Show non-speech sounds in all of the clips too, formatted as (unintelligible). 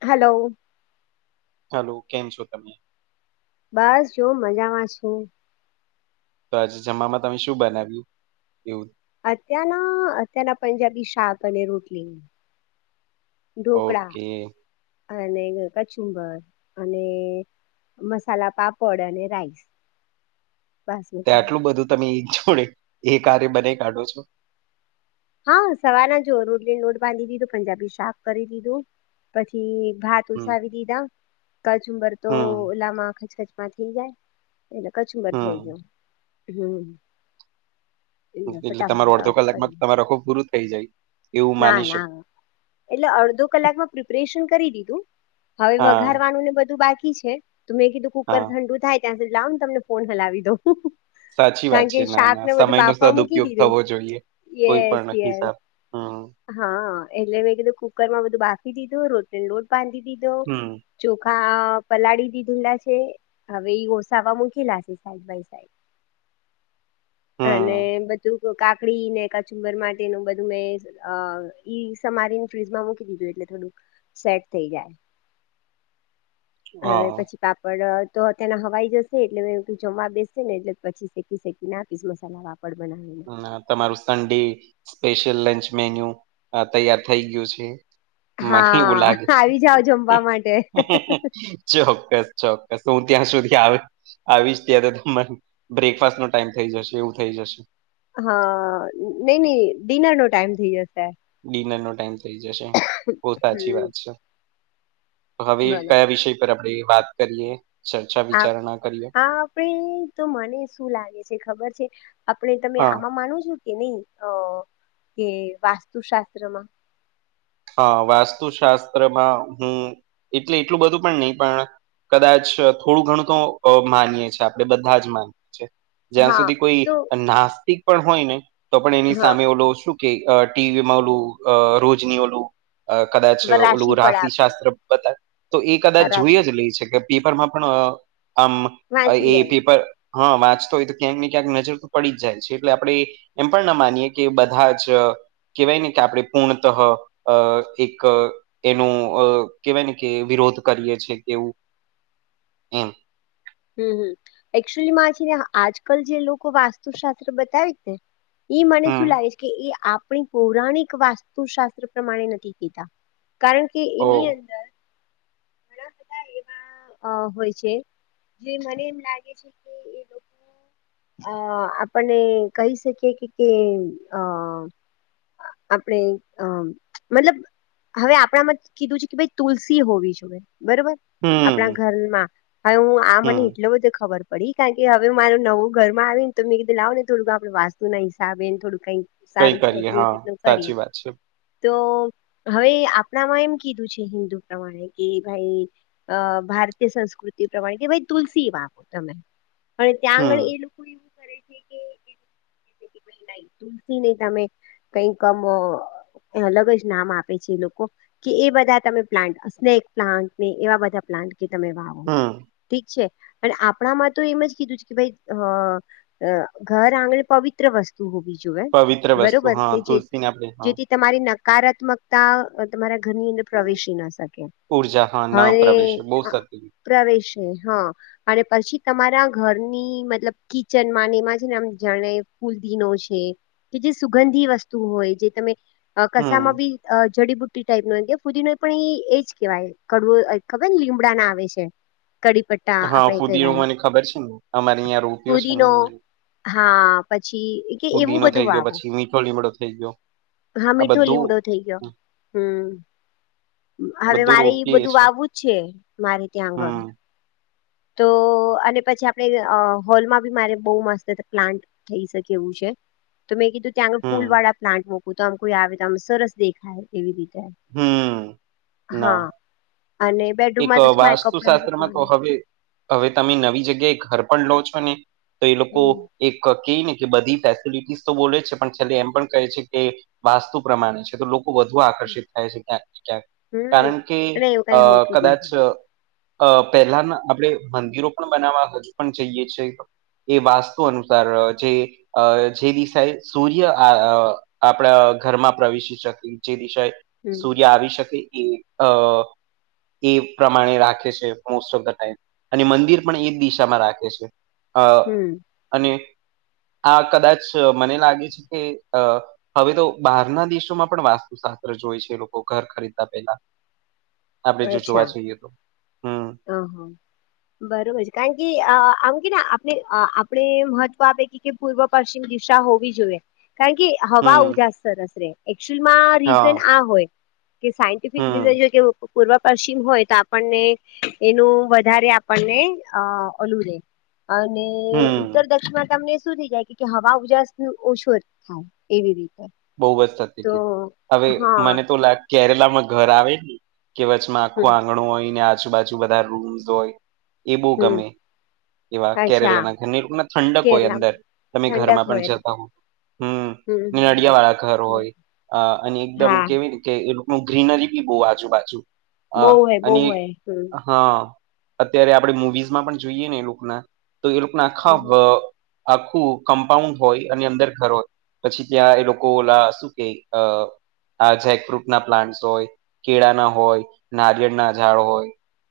Hello હાલું કેમ છો તમે બસ જો મજામાં છું. તો આજે જમાં તમે શું બનાવ્યું એવું અત્યારના અત્યારના પંજાબી શાક અને રોટલી ઢોકળા ઓકે અને કચુંબર અને મસાલા પાપડ અને રાઈસ તે બાસમતી રાઈસ આટલું બધું તમે જોડે એ કારે બને કાઢો છો. હા સવાર ના જુ રોટલી લોટ બાંધી દીધું પંજાબી સાફ કરી દીધું પછી ભાત હમ તસાવી દીધા કચુંબર તો હમ ઓલા ખચખચમાં થઈ જાય એટલે કચુંબર થઈ હમ ગયો હમ્મ એટલે તમારો અડધો કલાકમાં તમારે આખું પૂરું થઈ જાય એવું ના માની શકો ના એટલે અડધો કલાકમાં પ્રિપરેશન કરી દીધું હવે હા વઘારવાનું ને બધું બાકી છે તો મે કીધું કુકર હા ઠંડુ થાય ક્યાં લાવ તમને ફોન હલાવી દઉ સાચી વાત છે ના ના સમય નો મૂકી સદઉપયોગ દીધું થવો જોઈએ કોઈ યસ પણ હીસાબ યસ હમ્મ હા એટલે મેં કીધું કુકર માં બધું બાફી દીધું રોટલી લોટ બાંધી દીધો હમ ચોખા પલાળી દીધેલા છે હવે ઓસાવા મૂકી નાખીસ સાઈડ બાય સાઈડ અને હમ બધું કાકડી ને કચુંબર માટે તેનું બધું મેં ઈ સમારીને ફ્રીજમાં મૂકી દીધું એટલે થોડું સેટ થઈ જાય હ હા પછી પાપ પાપડ તો તને હવાઈ જશે એટલે મે જમવા બેસે ને એટલે પછી શેકી શેકીને આપીશ મસાલા વા પડ નહી તમારું સડે સ્પેશિયલ લંચ મેન્યુ તૈયાર થઈ ગયું છે મને એવું હા લાગે આવી જાઓ જમવા માટે છે ચોક્કસ ચોક્કસ હું ત્યાં સુધી આવી આવીશ ત્યાં તો તમારે બ્રેકફાસ્ટ નો ટાઈમ થઈ જશે એવું થઈ જશે હા નઈ નઈ ડિનર નો ટાઈમ થઇ જશે ડિનર નો ટાઈમ થઈ જશે બો સાચી હમ વાત છે. હવે બોલો કયા વિષય પર આપડે વાત કરીએ ચર્ચા વિચારણા કરીએ હા આપે તો મને શું લાગે છે ખબર છે આપણે તમે હા આમા માનો છો એ ની અ કે વાસ્તુશાસ્ત્રમાં હા વાસ્તુશાસ્ત્રમાં હું એટલે એટલુ બધુ પણ નહી પણ કદાચ થોડું ઘણું તો અ માનીએ છીએ આપણેે બધા જ માનીએ છીએ જ્યાં હા સુધી કોઈ તો નાસ્તિક પણ હોય ને તો પણ એની હા સામે ઓલો શું કે અ ટીવી માં ઓલુ અ રોજની ઓલુ કદાચ વ- ઓલુ રાશિફળ રાશિ આપે શાસ્ત્ર બતા તો એ હા, કદાચ જોઈ રાશિ જ લે છે કે પેપરમાં પણ આમ વાંચી એ લે પેપર હા વાંચતો હોય તો ક્યાંક ને ક્યાંક નજર તો પડી જ જાય છે. એટલે આપડે એમ પણ ના માનીએ કે બધા જ કેહવાય ને કે આપણે પૂર્ણતઃ અ એક એનુ કેવાય ને કે વિરોધ કરીએ છેએ કેવુ હમ્મ હમ્મ હમ્મ એકચુલી માં છે ને આજકાલ જે લોકો વાસ્તુશાસ્ત્ર બતાવે છેને ઈ મન સુ હમ લાગે છે કે એ આપણી પૌરાણિક વાસ્તુશાસ્ત્ર પ્રમાણે નથી કેતા કારણ કે કે ઓ એની અંદર ઘણા બધા અ હોય છે. જે મને એમ લાગે છે કે લોકો અ આપને કહી શકીએ કે કે અ આપણે અ મતલબ હવે આપણામાં કીધુ છે કે ભાઈ તુલસી હોવી જોઈએ બરોબર આપણા હમ ઘરમાં હવે હું આ મને હમ એટલો બધો ખબર પડી કારણ કે હવે મારે નવુ ઘરમાં આવે ને તો મે કધુ લાવ ને થોડુ આપણે વાસ્તુ ના હિસાબે થોડુ કઈ કઈ સારું થાય કરીએ એટલે એ હા રીતનું કરીએ સાચી વાત છે તો હવે આપણામાં એમ કીધુ છે. હિન્દુ પ્રમાણે કે ભાઈ અ ભારતીય સંસ્કૃતિ પ્રમાણે કે ભાઈ તુલસી વાવ તમે પણ ત્યાં આગળ હમ એ લોકો એવુ કરે (unintelligible) થી ન તમે કઈ અમ અ એ અલગ જ નામ આપે છે એ લોકો કે એ બધા તમે પ્લાન્ટ સ્નેક પ્લાન્ટને એવા બધા પ્લાન્ટ કે તમે વાવો. હમ ઠીક છે અને આપણામાં તો એમ જ કીધુ છે કે ભાઈ અ અ ઘર આંગણે પવિત્ર વસ્તુ હોવી જોઈએ પવિત્ર વસ્તુ બરોબર હા કે જે તુલસીને આપણે હા જેથી તમારી નકારાત્મકતા તમારા ઘરની અંદર પ્રવેશી ન શકે. ઉર્જા હા ન પ્રવેશે બો સ પ્રવેશની હ અને પછી તમારા ઘરની મતલબ કિચન મા એમાં છે એમ જાણે ફૂલદીનો છે. કે જે સુગંધી વસ્તુ હોય જે તમે હમ કસામાં બી જડીબુટ્ટી ટાઈપ નો ફુદીનો પણ ઈ એજ કેહેવાય. કડવું હોય ખબર ને લીમડા ના આવે છે કડી પટ્ટી હા ફુદીનો મને ખબર છે ને અમારી અહીંયા રોપયો છે ને પુદીનો એટલે. હા પછી કે એવું બધુ થઈ ગયો વાવો પછી મીઠો લીમડો થઈ ગયો હા આ મીઠો બધું લીમડો થઈ ગયો હમ, હમ હવે બધું મારે ઈ રોપીએ બધુ વાવુ છે મારે ત્યાં આગળ હમ તો અને પછી આપણે અ હોલમાં બી મારે બહુ મસ્ત પ્લાન્ટ થઈ શકે એવું છે તો મેં કીધુ ત્યાં આગળ ફૂલ હમ વાળા પ્લાન્ટ મુકુ તો આમ કોઈ આવે તો આમ સરસ દેખાય એવી રીતે. હમ. હા ના અને એક બેડરૂમમાં તો શું મારે કપડાં વાસ્તુશાસ્ત્રમાં તો સુકવાના હવે હવે તમે નવી જગ્યાએ ઘર પણ લો છો ને તો એ લોકો હમ એક કેયને કે બધી ફેસિલિટીસ તો બોલે છે પણ છેલ્લે એમ પણ કહે છે કે વાસ્તુ પ્રમાણે છે તો લો વધુ આકર્ષિત થાય છે ક્યાંક ને ક્યાંક હમ કારણ કે અને એવું અ કઈ હોતું જ કદાચ નથી અ પહેલાના આપણે મંદિરો પણ બનાવવા હજુ પણ જઈએ છે. એ વાસ્તુ અનુસાર જે અ જે દિશા આ અ સૂર્ય આપણા ઘરમાં પ્રવેશી શકે જે દિશાએ હમ સૂર્ય આવી શકે એ અ એ પ્રમાણે રાખે છે મોસ્ટ ઓફ ધ ટાઈમ અને મંદિર પણ એ જ દિશામાં રાખે છે. અ હમ અને આ કદાચ મને લાગે છે કે હવે તો બારના દેશોમાં પણ વાસ્તુશાસ્ત્ર જોય છે. લોકો ઘર ખરીદતા પેલા આપણેે જો જોવા અચ્છા જઈએ તો હમ હ હા બરોબર છે કારણ કે અ આમ કેને આપણે આપણે મહત્વ આપે કે પૂર્વ પશ્ચિમ દિશા હોવી જોઈએ. કારણ કે હવા હમ ઉજાસ સરસ રે એકચુઅલમાં હા રીઝન આ હોય. કે સાયન્ટિફિક હમ રીઝન જો કે પૂર્વ પશ્ચિમ હોય તો આપણને એનું વધારે આપણને ઓલું રે અને હમ ઉત્તર દક્ષીમાં તમને શું થઈ જાય હવા ઉજાસ ઓછો થાય એવી રીતે. બહ બસ થતી તો કીધું હવે હા મને તો લ કેરલામાં ઘર આવે ને કે વચમાં આખો હમ આંગણો હોય ને આજુબાજુ બધા રૂમ્સ હોય એ બો હમ ગમે એવા અચ્છા કેરલાના ઘર એ લોકો ના ઠંડક હોય અંદર કેરલામાં તમે ઘરમાં ઠંડક પણ હોય જતા હો. હમ હમ હમ. િયા વાળા ઘર હમ હોય, અને એકદમ હા કેવી ને કે એ ન ગ્રીનરી બી બહુ આજુબજુ. હા બહુ હોય બહુ અને હોય હમ હા. અત્યારે આપણે મુવીઝમાં પણ જોઈએ ને એ લોકોના, તો એ લોકોના હમ આખા આખું કમ્પાઉન્ડ હોય અને અંદર ઘર હોય, પછી ત્યાં એ લોકો ઓલા શું કે અ આ જેકફ્રુટ ના પ્લાન્ટસ હોય, કેળા ના હોય, નારિયેળના ઝાડો હોય.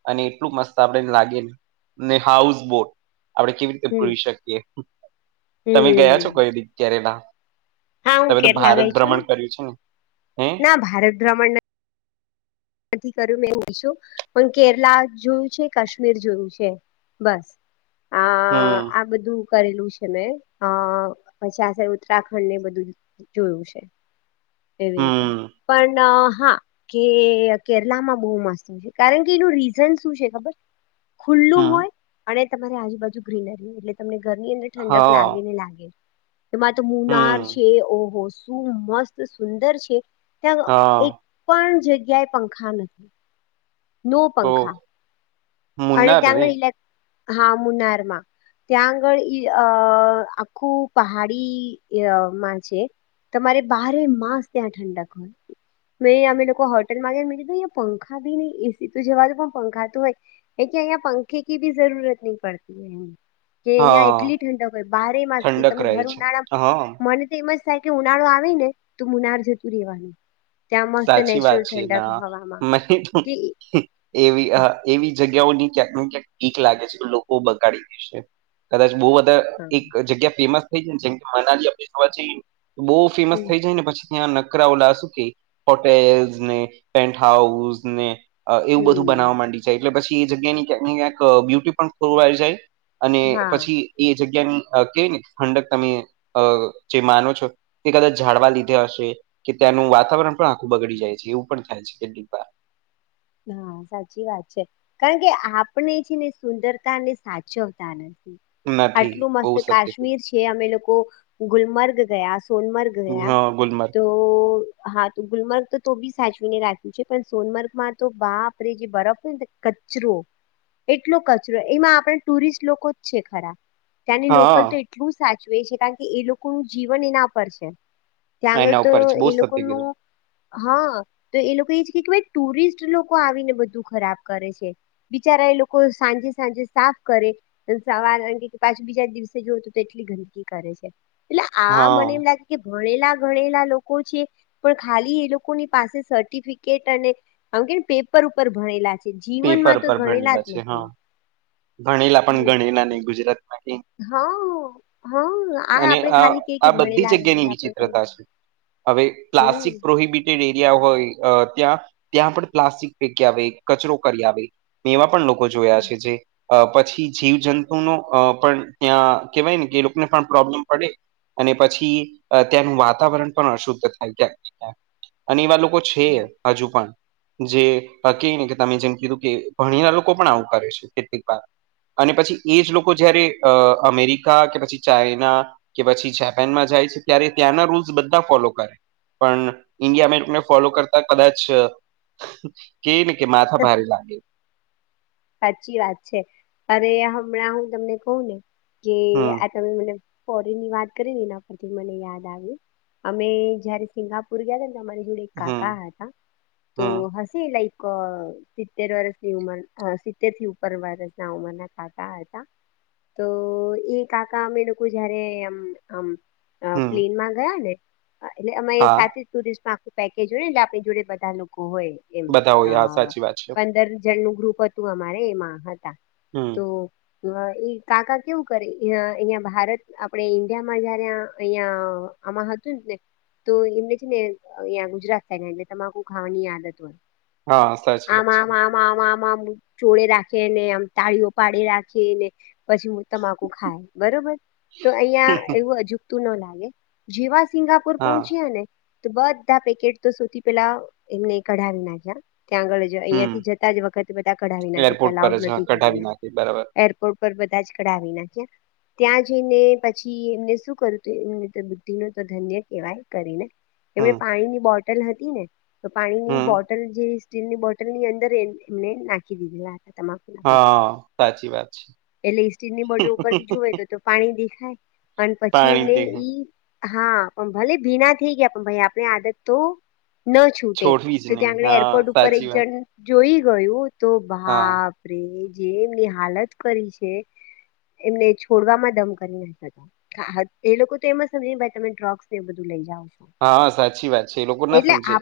અને એટલું મસ્ત આપણેને લાગે ને, ને હાઉસ બોટ. કે હમ ભૂલી શકીએ તમે ગયા હમ છો કઈ દી ક્યારે ના હા હું તમે તો કેરલા ભારત ભ્રમણ કર્યું છે ને. હે આ ભારત ભ્રમણના નથી કર્યું મેં (unintelligible) શું પણ કેરલા જોયું છે કાશ્મીર જોયું છે. બસ આ હમ આ બધું કરેલું છે મેં આ પછી આ સાઇડ ઉત્તરાખંડ ને બધું જોયું છે. એવી રીતે હમ પણ હા કે કેરલામાં બહુ મસ્ત કારણ કે એનું રીઝન શું છે ખબર ખુલ્લું હમ હોય અને તમારી આજુબાજુ ગ્રીનરી હોય એટલે તમને ઘરની અંદર ઠંડક હા લાગે ને લાગે એમાં તો મુનાર હમ છે ઓ હો હા મસ્ત સુંદર છે ત્યાં હા એક પણ જગ્યાએ પંખા નથી નો તો પંખા. અને મુન્નાર ત્યાંનો રે ઇલે હા મુનારમાં. ત્યાં આગળ ઈ અ આખું પહાડી ય માં છે. તમારે બારે માસ ત્યાં ઠંડક હોય. મે અમે લોકો હોટેલ મા ગયા પંખા ભી ની એસી તો જવાનું પણ પંખા તો હોય એકે અહીંયા પંખે કે ભી જરૂરત નહી પડતી હે. કે અહીંયા હા એટલી ઠંડક હોય બારે માસ થી ઠંડક તમે રહે ભર છે ઉનાળા હા મને તેમજ થાય કે ઉનાળો આવે ને તો મુનાર જતું રેવા. સાચી વાત છે ના હવામાં માહી થું કે હમ એવી આ એવી જગ્યાઓની (unintelligible) નું ક્યાંક ઠીક લાગે છે લોકો બગાડી ભી શ કદાચ બો બધા હા એક જગ્યા ફેમસ થઈ જાય ને જેમ કે મનાલી આપણે (unintelligible) જઈએ તો બો ફેમસ હમ થઈ જાય ને પછી ત્યાં નકરા ઓલા શું કે હોટેલ્સ ને પેન્ટ હાઉસ ને એવું બધું બનાવવા હમ માંડી છે એટલે પછી એ જગ્યા ની ક્યાંક ને ક્યાંક આ બ્યુટી પણ ખોરવાઈ જાય અને હા પછી એ જગ્યાની કેવાય ને ખંડક તમે આ જે માનો છો તે કદાચ ઝડવા લીધે હશે કે ત્યાંનું વાતાવરણ પણ આખું બગડી જાય છે એવું પણ થાય છે કેટલીક વાર. હા સાચી વાત છે કારણ કે આપણે છે ને સુંદરતા ને સાચવતા નથી. નથી આટલું બહુ મસ્ત સત્ય કાશ્મીર કીધું છે કે અમે લોકો ગુલમર્ગ ગયા સોનમર્ગ ગયા હા ગુલમર્ગ તો તો હા તો ગુલમર્ગ તો બી સાચવીને રાખ્યું છે પણ સોનમર્ગમાં તો બાપ રે જે બરફ હોય ને તે કચરો એટલો કચરો એમાં આપણે ટુરિસ્ટ લોકો જ છે ખરા. ત્યાંની હા લોકલ તો એટલું સાચવે છે કારણ કે એ લોકોનું જીવન એના પર છે. ત્યાં આગળ એના તો ઉપર છે બહુ એ સત્ય લોકોનું કીધું હા તો એ લોકો એ જ હિક્વે ટુરિસ્ટ જ લોકો આવીને બધું ખરાબ કરે છે બિચારા એ લોકો સાંજે સાંજે સાફ કરે અન સવાર એન કે કે પાછા બીજા દિવસે જોવું તો એટલી ગંદકી કરે છે એટલે આ હા મને એમ લાગ કે ભણેલા ગણેલા લોકો છે પણ ખાલી એ લોકોની પાસે સર્ટિફિકેટ અને આમ કે પેપર ઉપર ભણેલા છે પેપર જીવનમાં તો પર ગણેલા જ ભણેલા છે નથી. હા ભણેલા પણ ગણેલા ની ગુજરાત માંથી. હ હ આ અને આપણે ખાલી કે કે આ બધી ભણેલા જગ્યાની ગણેલા પણ વિચિત્રતા કઈ છે હવે પ્લાસ્ટિક હમ પ્રોહિબિટ સ્થિર એરીયા હોય આ ત્યાં ત્યાં પણ પ્લાસ્ટિક ફેકી આવે કચરો કરી આવે. મે એવા પણ લોકો જોયા છે જે અ પછી જીવજંતુ નો અ પણ ત્યાં કેહેવાય ને કે લોકોને પણ પ્રોબ્લેમ પડે અને પછી આ ત્યાંનું વાતાવરણ પણ અશુદ્ધ થઈ જાય છે અને એવા લોકો છેએ. હમ. હજુ પણ જે કહી ને કે તમે જેમ કીધું કે ભણીના લોકો પણ આવું કરે છે. કેટલીક વાર અને પછી એ જ લોકો જયારે આ અમેરિકા કે પછી ચાઈના કે પછી જાપાનમાં જાય છે ત્યારે ત્યાંના રૂલ્સ બધા ફોલો કરે. પણ ઇન્ડિયા અમેરિકાને ફોલો કરતા કદાચ! કે નને કે માથા ભારે લાગે. સાચી વાત છે, અરે હમણાં હું તમને કહું ને કે. હમ તમે મને ફોરેનની વાત કરી, ને એના પરથી મને યાદ આવી. અમે જયારે સિંગાપુર ગયા હતા ને તમારી જોડે. કાકા હમ હતા તો હમ હસી લાઈક સિત્તેર વર્ષની ઉંમર સી્તેર થી ઉપર વાયરસ ના ઉમરના કાકા હતા. તો એ કાકા અમે લોકો જયારે એમ આમ અ હમ પ્લેનમાં ગયા ને એટલે અમે હા સાથે ટુરિસ્ટમાં આખું પેકેજ હોય, એટલે આપણી જોડે બધા લોકો હોય, એમ બધા હોય હા સાચી વાત છે પંદર જણાનું ગ્રુપ હતું. તું અમારે એમાં હતા, હમ તો હ એ કાકા કેવું કરે અહિયાયા ભારત આપડ ઈન્ડિયામાં જયારે અહીંયા, આમાં હતું ને તો એમને છે, ને અ ગુજરાત થ એ તમાકું ખાવાની આદત હોય. હા સાચી વાત આમાં છે આમાં આમાં આમા, ચોળે રાખેને આમ તાળીઓ પાડે રાખેને પછી, તમાકુ ખાય બરોબર તો અહીંયા એવું અજુકતું ન લાગે, જેવા સિંગાપુર હા પહોંચીએ ને તો બધા પેકેટ તો સૌથી પેલા એમને કઢાવી નાખ્યા, ત્યાં આગળ જ અહિયાંથી હમ જતા જ વખતે બધા કઢાવી નાખે એરપોર્ટ પર અલાઉડ જ હા નથી કઢાવી કરીને નાખે બરાબર એ એરપોર્ટ પર બધા જ કઢાવી નાખ્યા. ત્યાં જઈને પછી એમને શું કરું તું એ બુદ્ધિ ન તો ધન્ય કેવાય કરીને. એમણે હમ પાણીની બોટલ હતી ને તો પાણીની હમ બોટલ જે સ્ટીલની બોટલ ની અંદર એ એમને નાખી દીધેલા હતા તમામ હા સાચી વાત છે એટલે સ્ટીલની બોટલ ઉપર થી જોવે તો, પાણી દેખાય અને પછી પાણી એમને દે ઈ હા, પણ ભલે ભીના થઈ ગયા પણ ભાઈ આપણે આદત તો ન છૂટે છોડવી જ તો નહી ત્યાં આગળ હા એરપોર્ટ ઉપર એક સાચી વાત જણ જોઈ ગયું તો હા બાપ. આપ જે એમની હાલત કરી છે, એમને છોડવામાં દમ કરી નાખ્યા તા હા, એ લોકો તો એમ જ સમજેને તમે ડ્રગ્સ ને એ બધું લઈ જાવ. હા, સાચી વાત છે એ લોકો ના સમજે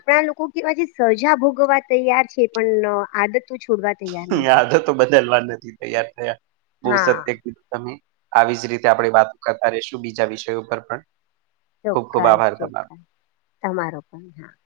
કે પછી સજા ભોગવવા તૈયાર છે, પણ આદતો છોડવા તૈયાર નથી. યાદતો બદલવા નથી, તૈયાર થયા બહુ હા સત્ય કીધું તમે. આવી જ રીતે આપણે વાતો કરતા રહીશું, બીજા વિષયો પર પણ ખુબ ખુબ ચોક્કસ આભાર તમારો. ચોક્કસ તમારો પણ (inaudible)